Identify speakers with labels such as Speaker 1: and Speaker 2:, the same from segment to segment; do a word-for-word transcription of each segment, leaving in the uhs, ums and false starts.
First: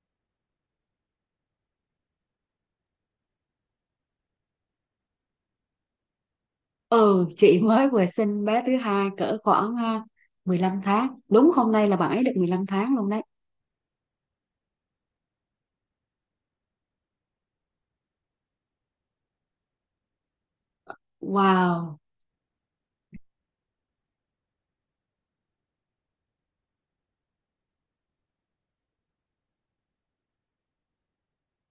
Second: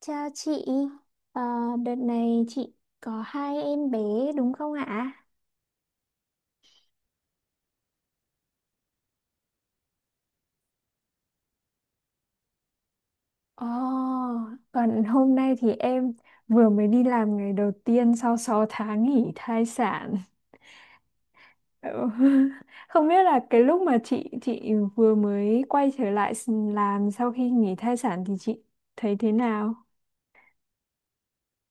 Speaker 1: Chào chị, Ờ, đợt này chị có hai em bé đúng không ạ?
Speaker 2: Ừ, chị mới vừa sinh bé thứ hai cỡ khoảng à, mười lăm tháng. Đúng hôm nay là bạn ấy được mười lăm tháng luôn đấy.
Speaker 1: Ồ, còn hôm nay thì em vừa mới đi làm ngày đầu tiên sau sáu tháng nghỉ thai sản.
Speaker 2: Wow,
Speaker 1: Ừ. Không biết là cái lúc mà chị chị vừa mới quay trở lại s- làm sau khi nghỉ thai sản thì chị thấy thế nào?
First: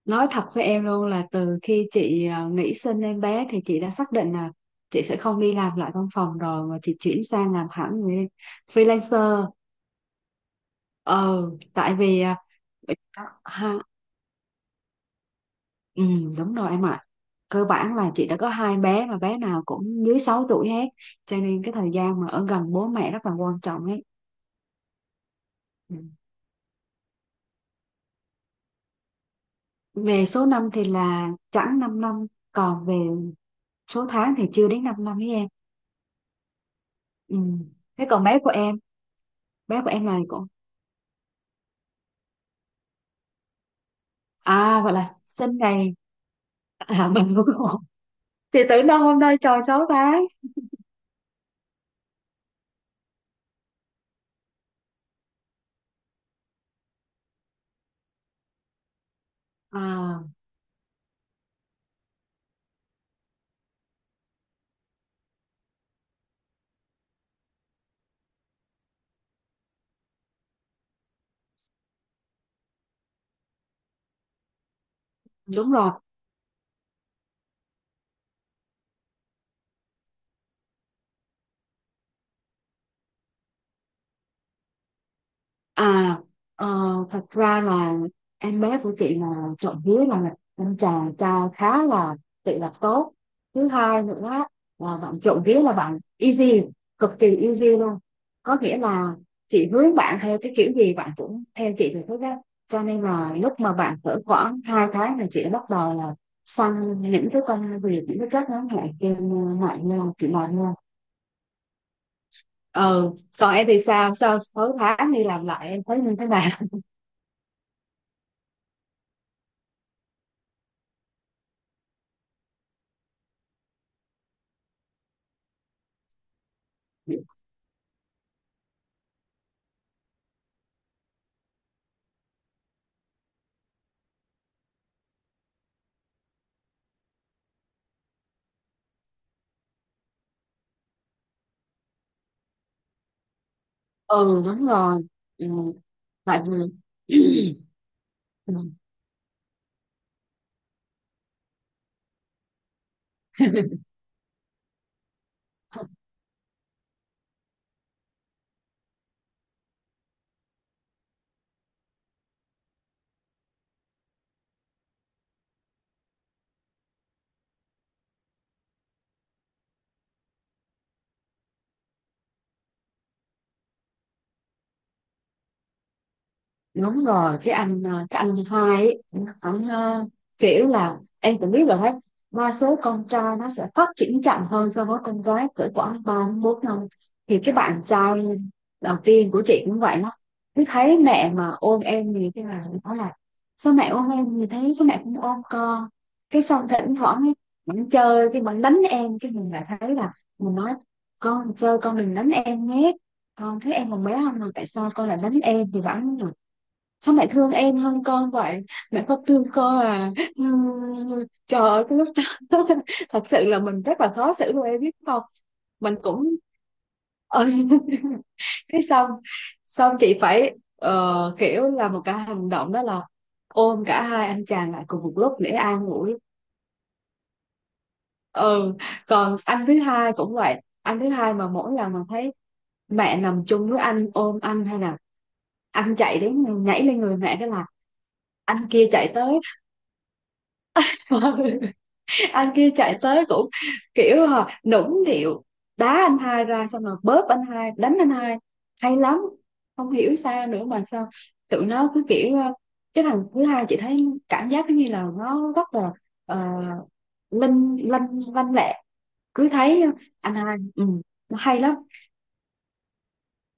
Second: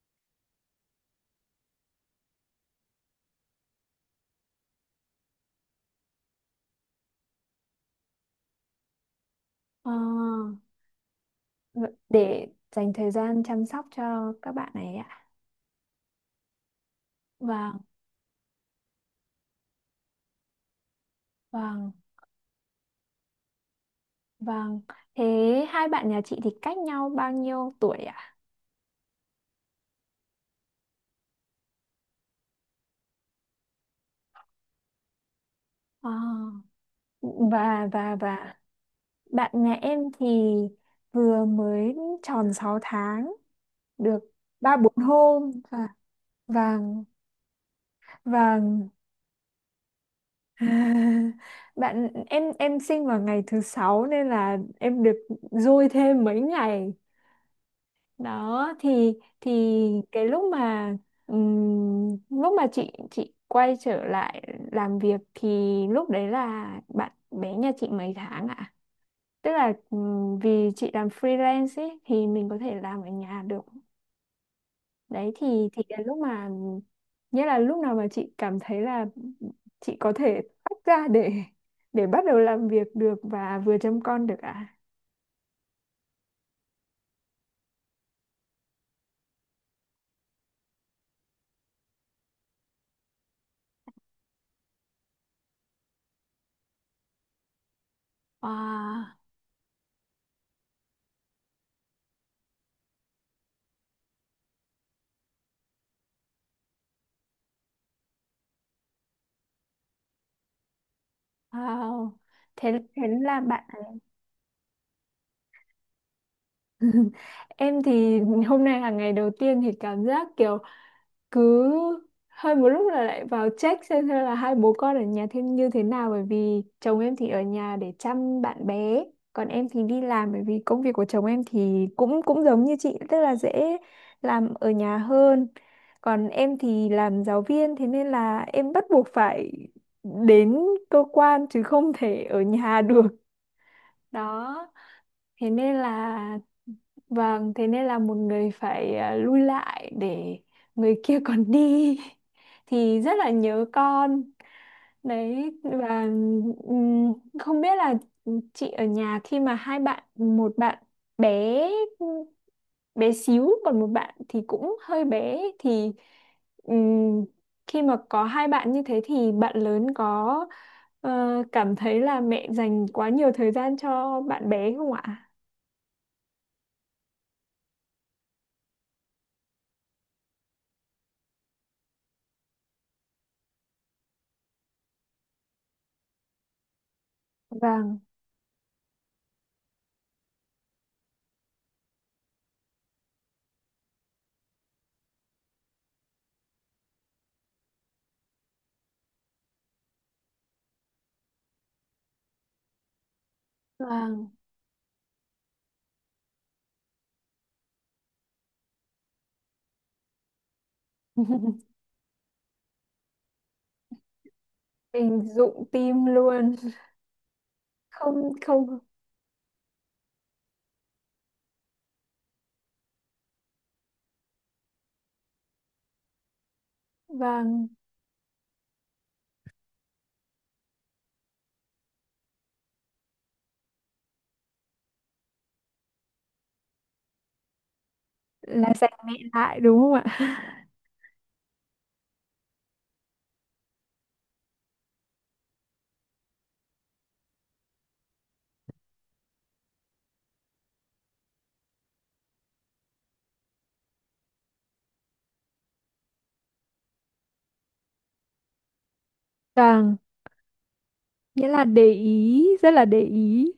Speaker 2: nói thật với em luôn là từ khi chị à, nghỉ sinh em bé thì chị đã xác định là chị sẽ không đi làm lại văn phòng rồi mà chị chuyển sang làm hẳn người freelancer.
Speaker 1: ờ,
Speaker 2: ờ
Speaker 1: v-
Speaker 2: Tại vì à,
Speaker 1: để dành thời gian chăm
Speaker 2: ha,
Speaker 1: sóc cho các bạn này ạ.
Speaker 2: ừ, đúng rồi em ạ. Cơ
Speaker 1: Vâng,
Speaker 2: bản là chị đã có hai bé mà bé nào cũng dưới sáu tuổi hết. Cho nên cái thời
Speaker 1: vâng.
Speaker 2: gian mà ở gần bố mẹ rất là quan trọng ấy.
Speaker 1: Vâng, thế hai
Speaker 2: Ừ.
Speaker 1: bạn nhà chị thì cách nhau bao nhiêu tuổi ạ?
Speaker 2: Về số năm thì là chẳng 5 năm, còn về số tháng thì chưa đến 5 năm với em.
Speaker 1: À,
Speaker 2: Ừ.
Speaker 1: và
Speaker 2: Thế
Speaker 1: và
Speaker 2: còn bé của
Speaker 1: và
Speaker 2: em,
Speaker 1: bạn nhà
Speaker 2: bé của
Speaker 1: em
Speaker 2: em là
Speaker 1: thì
Speaker 2: cũng
Speaker 1: vừa mới tròn sáu tháng được ba
Speaker 2: à gọi
Speaker 1: bốn
Speaker 2: là
Speaker 1: hôm
Speaker 2: sinh
Speaker 1: và
Speaker 2: ngày
Speaker 1: vàng,
Speaker 2: à, mình cũng thì
Speaker 1: vàng.
Speaker 2: tưởng đâu hôm nay tròn sáu tháng.
Speaker 1: Bạn em em sinh vào ngày thứ sáu nên là em được dôi thêm mấy ngày đó, thì thì
Speaker 2: À,
Speaker 1: cái lúc mà ừm, lúc mà chị chị quay trở lại làm việc thì lúc đấy là bạn bé nhà chị mấy tháng ạ? Tức là ừm, vì chị làm freelance ấy, thì mình có thể làm ở nhà được đấy, thì
Speaker 2: đúng
Speaker 1: thì
Speaker 2: rồi.
Speaker 1: cái lúc mà nghĩa là lúc nào mà chị cảm thấy là chị có thể tách ra để để bắt đầu làm việc được và vừa chăm con được ạ?
Speaker 2: À, ờ, Thật ra là em bé của chị là trộm vía là anh chàng trai khá là tự lập tốt. Thứ hai nữa là bạn trộm vía là bạn easy, cực kỳ easy luôn. Có nghĩa là
Speaker 1: Wow,
Speaker 2: chị hướng bạn theo cái kiểu gì bạn cũng theo chị được hết á. Cho nên là lúc mà bạn cỡ khoảng hai tháng là chị đã bắt đầu là sang những cái công việc, những cái trách ngắn hạn trên ờ, mạng như chị nói luôn.
Speaker 1: wow. Thế thế
Speaker 2: Ừ,
Speaker 1: là
Speaker 2: còn
Speaker 1: bạn.
Speaker 2: em thì sao? Sau sáu tháng đi làm lại em thấy như thế nào?
Speaker 1: Em thì hôm nay là ngày đầu tiên thì cảm giác kiểu cứ hơi một lúc là lại vào check xem xem là hai bố con ở nhà thêm như thế nào, bởi vì chồng em thì ở nhà để chăm bạn bé, còn em thì đi làm. Bởi vì công việc của chồng em thì cũng cũng giống như chị, tức là dễ làm ở nhà hơn, còn em thì làm giáo viên, thế nên là em bắt buộc phải đến cơ quan chứ không thể ở nhà được.
Speaker 2: Ừ,
Speaker 1: Đó
Speaker 2: đúng rồi. Ừ,
Speaker 1: thế nên là
Speaker 2: tại
Speaker 1: vâng,
Speaker 2: vì
Speaker 1: thế nên là một người phải, à, lui lại để người kia còn đi, thì rất là nhớ con đấy. Và ừm, không biết là chị ở nhà khi mà hai bạn, một bạn bé bé xíu còn một bạn thì cũng hơi bé, thì ừm, khi mà có hai bạn như thế thì bạn lớn có ờ, cảm thấy là mẹ dành quá nhiều thời gian cho bạn bé không ạ?
Speaker 2: đúng rồi. Cái anh ờ, cái anh hai ấy, ảnh, ờ, kiểu là em cũng biết rồi đấy, đa số con trai nó sẽ phát triển chậm hơn so với con gái cỡ khoảng ba đến bốn năm. Thì cái bạn
Speaker 1: Vàng,
Speaker 2: trai đầu tiên của chị cũng vậy đó, cứ thấy mẹ mà ôm em thì cái là nó là sao mẹ ôm em, thì thấy sao mẹ cũng ôm con. Cái xong thỉnh thoảng ấy, mình chơi cái mình đánh em, cái mình lại thấy là mình nói con chơi con đừng đánh em nhé, con thấy em còn bé
Speaker 1: vàng.
Speaker 2: không mà tại sao con lại đánh em, thì vẫn sao mẹ thương em hơn con vậy, mẹ không thương con à. Ừm, trời ơi cái lúc đó thật sự là mình rất là khó xử luôn em biết
Speaker 1: Hình
Speaker 2: không.
Speaker 1: dụng
Speaker 2: Mình
Speaker 1: tim
Speaker 2: cũng
Speaker 1: luôn.
Speaker 2: ừ.
Speaker 1: Không, không.
Speaker 2: Cái xong, xong chị phải, ờ, kiểu là một cái hành động đó là ôm cả hai anh chàng lại cùng một lúc để an ủi.
Speaker 1: Vàng,
Speaker 2: Ừ, còn anh thứ hai cũng vậy, anh thứ hai mà mỗi lần mà thấy mẹ nằm chung với anh ôm anh hay là anh chạy đến nhảy lên người mẹ, cái là anh
Speaker 1: là
Speaker 2: kia
Speaker 1: dành
Speaker 2: chạy
Speaker 1: mẹ
Speaker 2: tới.
Speaker 1: lại đúng không ạ?
Speaker 2: Anh kia chạy tới cũng kiểu hả, nũng nịu đá anh hai ra xong rồi bóp anh hai đánh anh hai, hay lắm. Không hiểu sao nữa mà sao tụi nó cứ kiểu, ờ, cái thằng thứ hai chị thấy cảm giác như là nó rất là uh, linh lanh, lanh lẹ. Cứ thấy
Speaker 1: Vàng,
Speaker 2: anh hai, ừ, nó
Speaker 1: nghĩa
Speaker 2: hay
Speaker 1: là
Speaker 2: lắm.
Speaker 1: để ý, rất là để ý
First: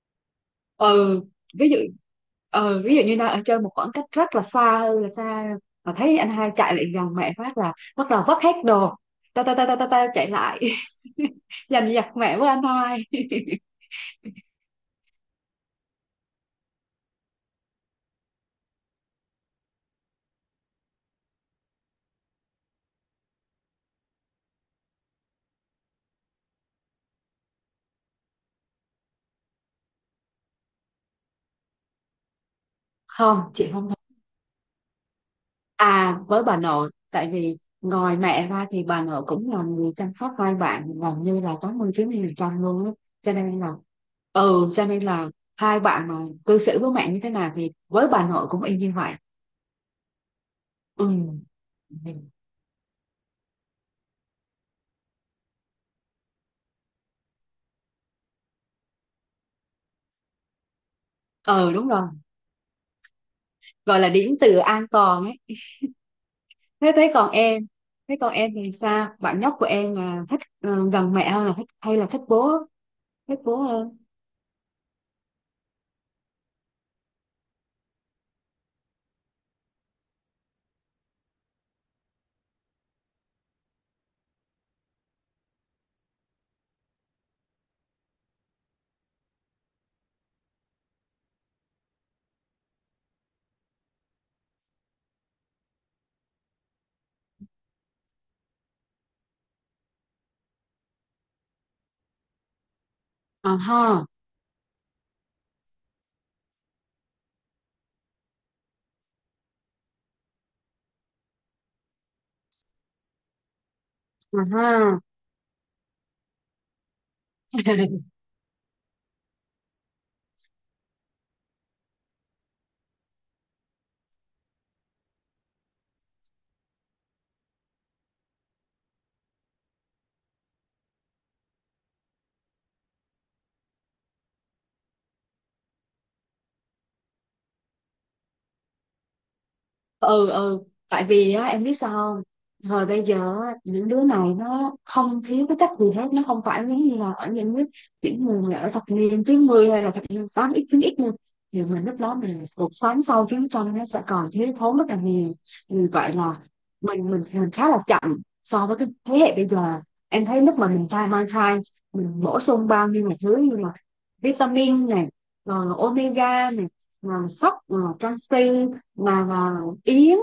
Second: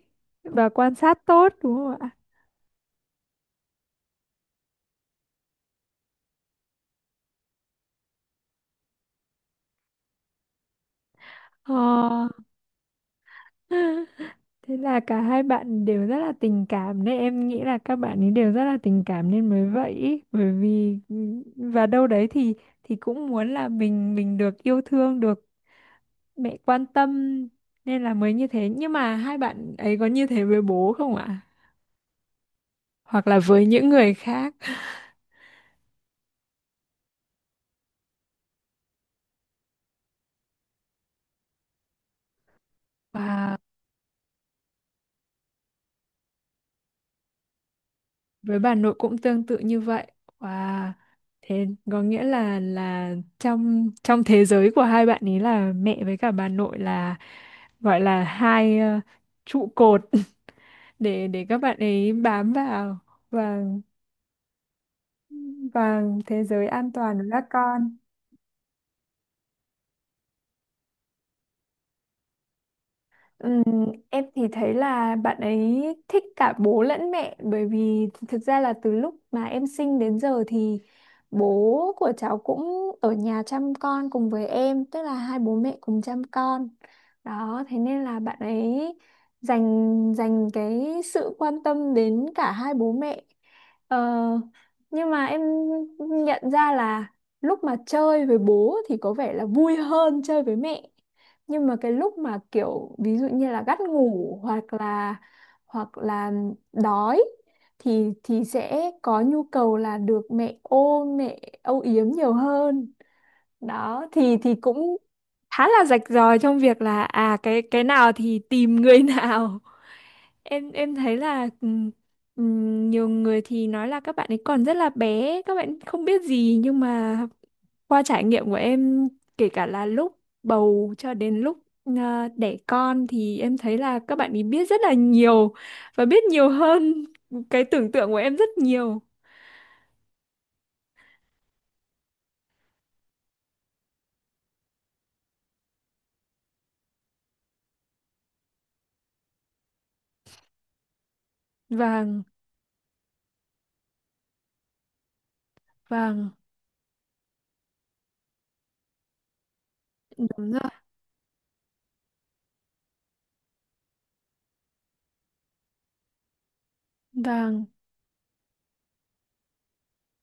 Speaker 1: và quan
Speaker 2: Ừ,
Speaker 1: sát tốt
Speaker 2: ví
Speaker 1: đúng
Speaker 2: dụ,
Speaker 1: không ạ?
Speaker 2: ừ, ví dụ như đang ở chơi một khoảng cách rất là xa, hơi là xa, mà thấy anh hai chạy lại gần mẹ phát là bắt đầu vất hết đồ, ta ta ta ta ta, ta chạy lại giành giật
Speaker 1: Ờ.
Speaker 2: mẹ với anh hai.
Speaker 1: Thế là cả hai bạn đều rất là tình cảm đấy, em nghĩ là các bạn ấy đều rất là tình cảm nên mới vậy ý. Bởi vì và đâu đấy thì thì cũng muốn là mình mình được yêu thương, được mẹ quan tâm, nên là mới như thế. Nhưng mà hai bạn ấy có như thế với bố không ạ, hoặc là
Speaker 2: Không
Speaker 1: với
Speaker 2: chị
Speaker 1: những
Speaker 2: không
Speaker 1: người
Speaker 2: thích.
Speaker 1: khác?
Speaker 2: À, với bà nội, tại vì ngoài mẹ ra thì bà nội cũng là người chăm sóc hai bạn gần như là tám mươi chín mươi phần trăm luôn á. Cho
Speaker 1: Và
Speaker 2: nên là, ừ, cho nên là hai bạn mà cư xử với mẹ như thế nào thì với bà nội
Speaker 1: với
Speaker 2: cũng
Speaker 1: bà
Speaker 2: y như
Speaker 1: nội
Speaker 2: vậy.
Speaker 1: cũng tương tự như vậy. Và
Speaker 2: Ừ.
Speaker 1: thế có nghĩa là là trong trong thế giới của hai bạn ấy là mẹ với cả bà nội là, gọi là hai, ờ, trụ cột để để các
Speaker 2: Ừ,
Speaker 1: bạn
Speaker 2: đúng rồi,
Speaker 1: ấy bám vào. và
Speaker 2: gọi là điểm tựa an toàn ấy.
Speaker 1: và thế giới an
Speaker 2: Thế thế
Speaker 1: toàn của
Speaker 2: còn
Speaker 1: các
Speaker 2: em,
Speaker 1: con.
Speaker 2: thế còn em thì sao, bạn nhóc của em là thích, ờ, gần mẹ hơn là thích, hay là thích bố, thích bố
Speaker 1: Ừm,
Speaker 2: hơn?
Speaker 1: em thì thấy là bạn ấy thích cả bố lẫn mẹ, bởi vì thực ra là từ lúc mà em sinh đến giờ thì bố của cháu cũng ở nhà chăm con cùng với em, tức là hai bố mẹ cùng chăm con. Đó thế nên là bạn ấy dành dành cái sự quan tâm đến cả hai bố mẹ. ờ, nhưng mà em nhận ra là lúc mà chơi với bố thì có vẻ là vui hơn chơi với mẹ, nhưng mà cái lúc mà kiểu ví dụ như
Speaker 2: À
Speaker 1: là gắt
Speaker 2: ha,
Speaker 1: ngủ, hoặc là hoặc là đói, thì thì sẽ có nhu cầu là được mẹ ôm, mẹ âu yếm nhiều hơn. Đó thì
Speaker 2: à
Speaker 1: thì cũng
Speaker 2: ha.
Speaker 1: khá là rạch ròi trong việc là à cái cái nào thì tìm người nào. Em em thấy là ừm, ừm, nhiều người thì nói là các bạn ấy còn rất là bé, các bạn không biết gì, nhưng mà qua trải nghiệm của em, kể cả là lúc bầu cho đến lúc à, đẻ con, thì em thấy là các bạn ấy biết rất là nhiều và biết nhiều hơn cái tưởng tượng của em rất nhiều.
Speaker 2: Ừ, ừ, tại vì á em biết sao không, thời bây giờ á, những đứa này nó không thiếu cái cách gì hết, nó không phải giống như là ở những nước, những người mà ở thập niên chín mươi hay là thập niên tám x chín x luôn, thì mình lúc
Speaker 1: Vàng,
Speaker 2: đó mình cuộc sống sau chiến tranh nó sẽ còn thiếu thốn rất là nhiều. Vì vậy
Speaker 1: vàng,
Speaker 2: là mình mình mình khá là chậm so với cái thế hệ bây giờ. Em thấy
Speaker 1: đúng
Speaker 2: lúc mà
Speaker 1: rồi.
Speaker 2: mình thai mang thai, mình bổ sung bao nhiêu là thứ như là vitamin này, rồi omega này, là sắt
Speaker 1: Vàng,
Speaker 2: là canxi, mà là yến,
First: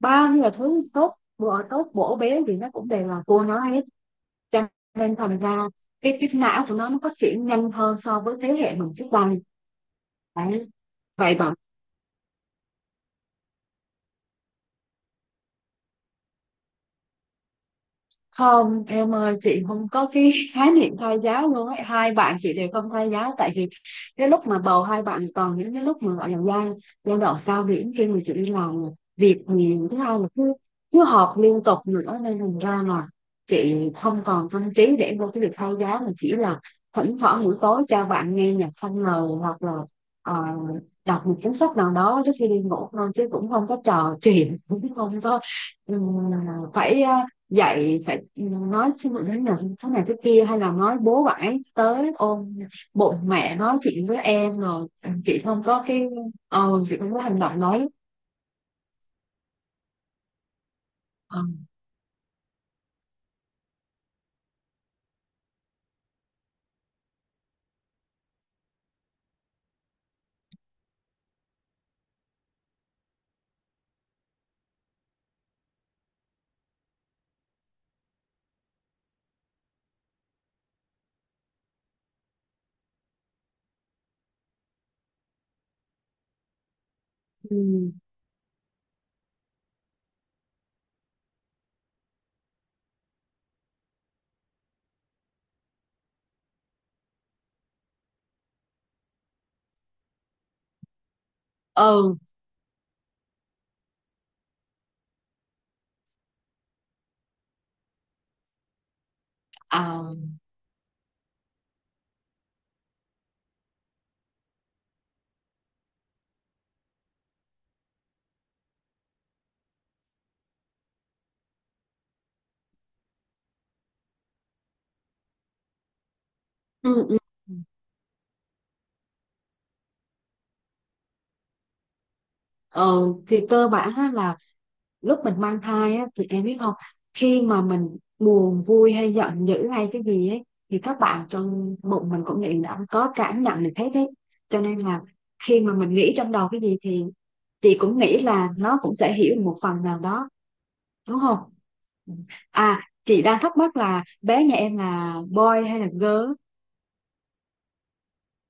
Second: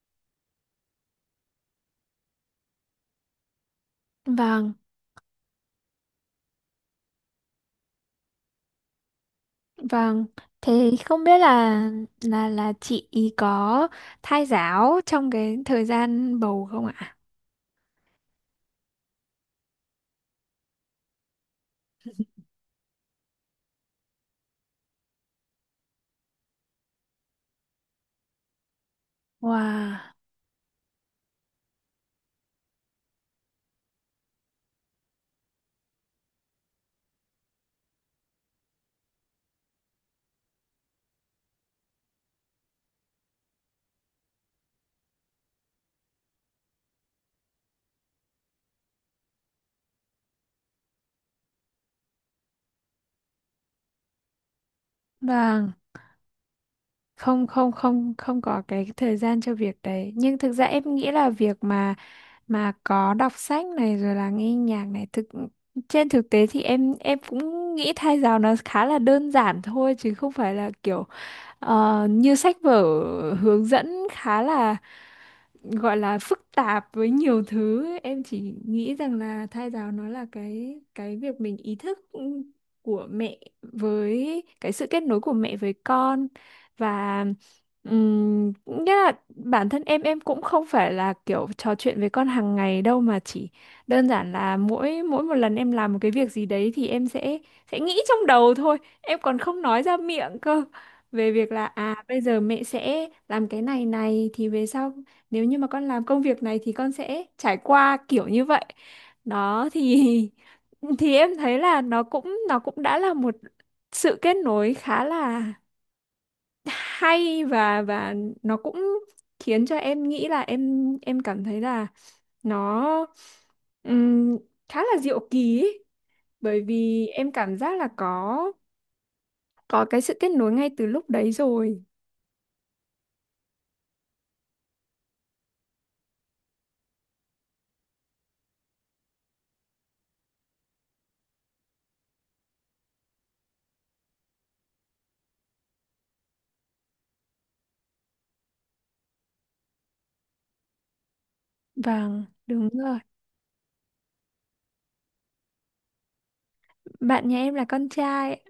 Speaker 2: bao nhiêu là thứ tốt bữa tốt bổ béo thì nó cũng đều là cua nó hết.
Speaker 1: vàng.
Speaker 2: Cho nên thành ra cái cái não của nó nó phát triển nhanh hơn so với thế hệ mình trước đây
Speaker 1: Vâng,
Speaker 2: đấy.
Speaker 1: thế không
Speaker 2: Vậy
Speaker 1: biết
Speaker 2: mà
Speaker 1: là là là chị có thai giáo trong cái thời gian bầu không ạ?
Speaker 2: không em ơi, chị không có cái khái niệm thai giáo luôn ấy, hai bạn chị đều không thai giáo. Tại vì cái lúc mà bầu hai bạn còn những cái lúc mà gọi là giai giai đoạn cao điểm khi mà chị đi làm việc nhiều, thứ
Speaker 1: Wow,
Speaker 2: hai là cứ cứ họp liên tục nữa, nên thành ra là chị không còn tâm trí để vô cái việc thai giáo, mà chỉ là thỉnh thoảng buổi tối cho bạn nghe nhạc không lời hoặc là, ờ, đọc một cuốn sách nào đó trước khi đi ngủ thôi, chứ cũng không có trò chuyện, cũng không có, ừ, phải, ờ, dạy phải nói xin lỗi đến nhận thế này thế kia hay là nói bố bãi tới ôm bụng mẹ nói chuyện với em rồi. Chị không
Speaker 1: vâng,
Speaker 2: có cái, ờ chị không có hành
Speaker 1: không,
Speaker 2: động
Speaker 1: không,
Speaker 2: nói.
Speaker 1: không, không có cái thời gian cho việc đấy. Nhưng thực ra em nghĩ là
Speaker 2: ờ
Speaker 1: việc mà mà có đọc sách này rồi là nghe nhạc này, thực trên thực tế thì em em cũng nghĩ thai giáo nó khá là đơn giản thôi chứ không phải là kiểu, Ờ, như sách vở hướng dẫn khá là, gọi là phức tạp với nhiều thứ. Em chỉ nghĩ rằng là thai giáo nó là cái cái việc mình ý thức của mẹ với cái sự kết nối của mẹ với con. Và
Speaker 2: ừ,
Speaker 1: ừm, nghĩa là bản thân em em cũng không phải là kiểu trò chuyện với con hàng ngày đâu, mà chỉ đơn giản là mỗi mỗi một lần em làm một cái việc gì đấy thì em sẽ sẽ nghĩ trong đầu thôi, em còn không nói ra miệng cơ, về việc là
Speaker 2: ờ
Speaker 1: à bây giờ mẹ sẽ làm cái này này thì về sau, nếu như mà con làm công việc này thì con sẽ trải qua kiểu như vậy. Đó thì
Speaker 2: à,
Speaker 1: thì em thấy là nó cũng nó cũng đã là một sự kết nối khá là hay, và và nó cũng khiến cho em nghĩ là, em em cảm thấy là nó, ừm, khá là diệu kỳ ấy. Bởi vì
Speaker 2: ừ, ừ.
Speaker 1: em cảm giác là có có cái sự kết nối ngay từ lúc đấy rồi.
Speaker 2: ờ thì cơ bản là lúc mình mang thai á, thì em biết không, khi mà mình buồn vui hay giận dữ hay cái gì ấy thì các bạn trong bụng mình cũng nghĩ đã có cảm nhận được hết đấy. Cho nên là khi mà mình nghĩ trong đầu cái gì thì chị cũng nghĩ là nó cũng sẽ hiểu một phần nào đó, đúng không?
Speaker 1: Vâng, đúng
Speaker 2: À
Speaker 1: rồi.
Speaker 2: chị đang thắc mắc là bé nhà em là boy hay là girl.
Speaker 1: Bạn nhà em là con trai.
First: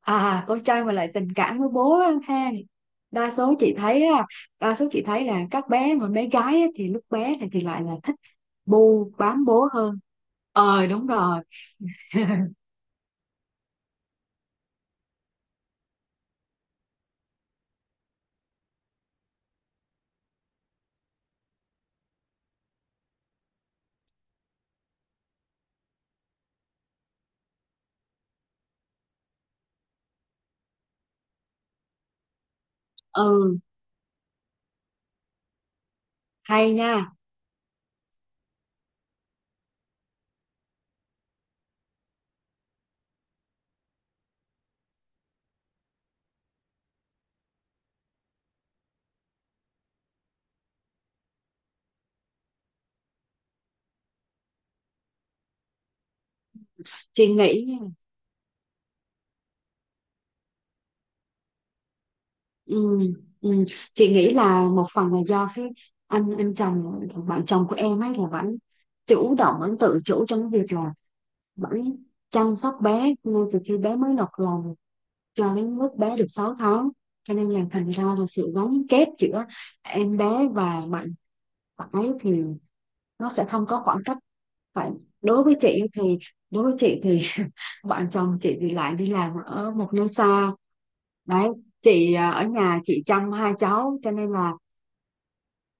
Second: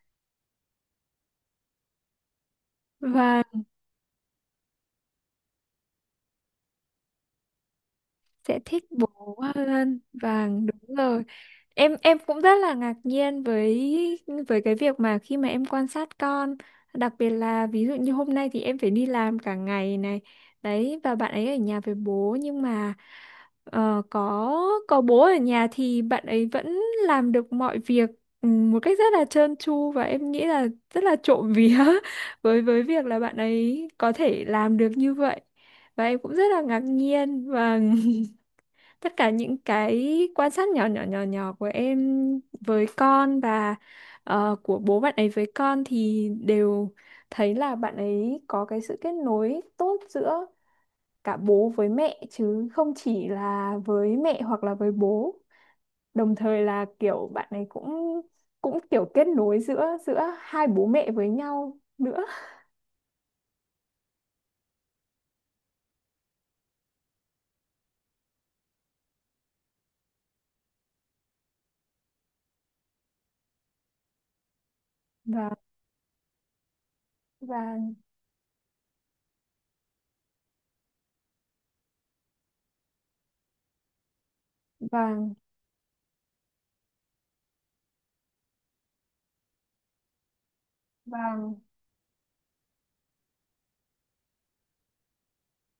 Speaker 2: À, con trai mà lại tình cảm với bố á ha. Đa
Speaker 1: Và
Speaker 2: số chị thấy á, đa số chị thấy là các bé mà bé gái á, thì lúc bé này thì lại là thích
Speaker 1: sẽ thích
Speaker 2: bu
Speaker 1: bố
Speaker 2: bám bố hơn.
Speaker 1: hơn, vâng
Speaker 2: Ờ
Speaker 1: đúng
Speaker 2: đúng
Speaker 1: rồi.
Speaker 2: rồi.
Speaker 1: Em em cũng rất là ngạc nhiên với với cái việc mà khi mà em quan sát con, đặc biệt là ví dụ như hôm nay thì em phải đi làm cả ngày này đấy, và bạn ấy ở nhà với bố. Nhưng mà ờ, có có bố ở nhà thì bạn ấy vẫn làm được mọi việc, ừ, một cách rất là trơn tru, và em nghĩ là rất là trộm vía với với việc là bạn
Speaker 2: Ừ,
Speaker 1: ấy có thể làm được như vậy. Và em cũng rất là
Speaker 2: hay
Speaker 1: ngạc
Speaker 2: nha.
Speaker 1: nhiên, và tất cả những cái quan sát nhỏ nhỏ, nhỏ nhỏ của em với con và ờ, của bố bạn ấy với con thì đều thấy là bạn ấy có cái sự kết nối tốt giữa cả bố với mẹ, chứ không chỉ là với mẹ hoặc là với bố. Đồng thời là
Speaker 2: Chị
Speaker 1: kiểu bạn
Speaker 2: nghĩ
Speaker 1: ấy
Speaker 2: nha,
Speaker 1: cũng cũng kiểu kết nối giữa giữa hai bố mẹ với nhau nữa.
Speaker 2: ừ, ừ, chị nghĩ là một phần là do cái anh anh chồng, bạn chồng của em ấy là vẫn chủ động, vẫn tự chủ trong cái việc là vẫn chăm sóc bé ngay từ khi bé mới nọc lòng
Speaker 1: và
Speaker 2: cho đến lúc bé được sáu tháng. Cho nên là
Speaker 1: và
Speaker 2: thành ra là sự gắn kết giữa em bé và bạn phải thì nó sẽ không có khoảng cách, phải.
Speaker 1: và
Speaker 2: Đối với chị thì, đối với chị thì, bạn chồng chị thì lại đi làm ở một nơi xa
Speaker 1: và
Speaker 2: đấy. Chị, à, ở nhà chị chăm hai cháu, cho nên là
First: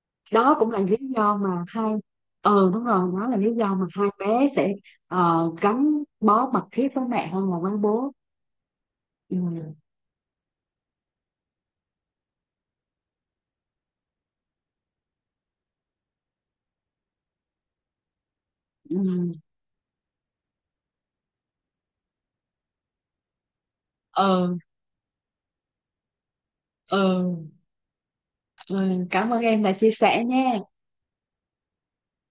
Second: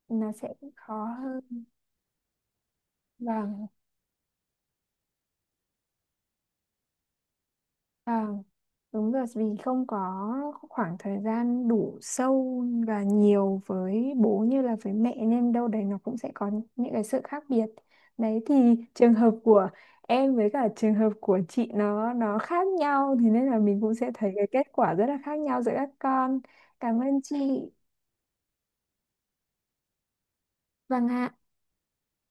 Speaker 1: là sẽ
Speaker 2: đó cũng là lý
Speaker 1: khó
Speaker 2: do
Speaker 1: hơn.
Speaker 2: mà hai, ờ đúng rồi, đó là
Speaker 1: và
Speaker 2: lý do mà hai bé sẽ, ờ, gắn bó mật thiết với mẹ hơn là với
Speaker 1: Ờ,
Speaker 2: bố.
Speaker 1: đúng rồi, vì
Speaker 2: Ừ.
Speaker 1: không có khoảng thời gian đủ sâu và nhiều với bố như là với mẹ, nên đâu đấy nó cũng sẽ có những cái sự khác biệt. Đấy thì
Speaker 2: Ừ.
Speaker 1: trường hợp của em với cả trường hợp của chị nó nó khác nhau, thì nên là mình cũng sẽ thấy cái
Speaker 2: ờ
Speaker 1: kết quả rất là khác nhau giữa các con. Cảm ơn
Speaker 2: ờ
Speaker 1: chị.
Speaker 2: Ừ, cảm ơn em đã chia sẻ nha.
Speaker 1: Vâng ạ.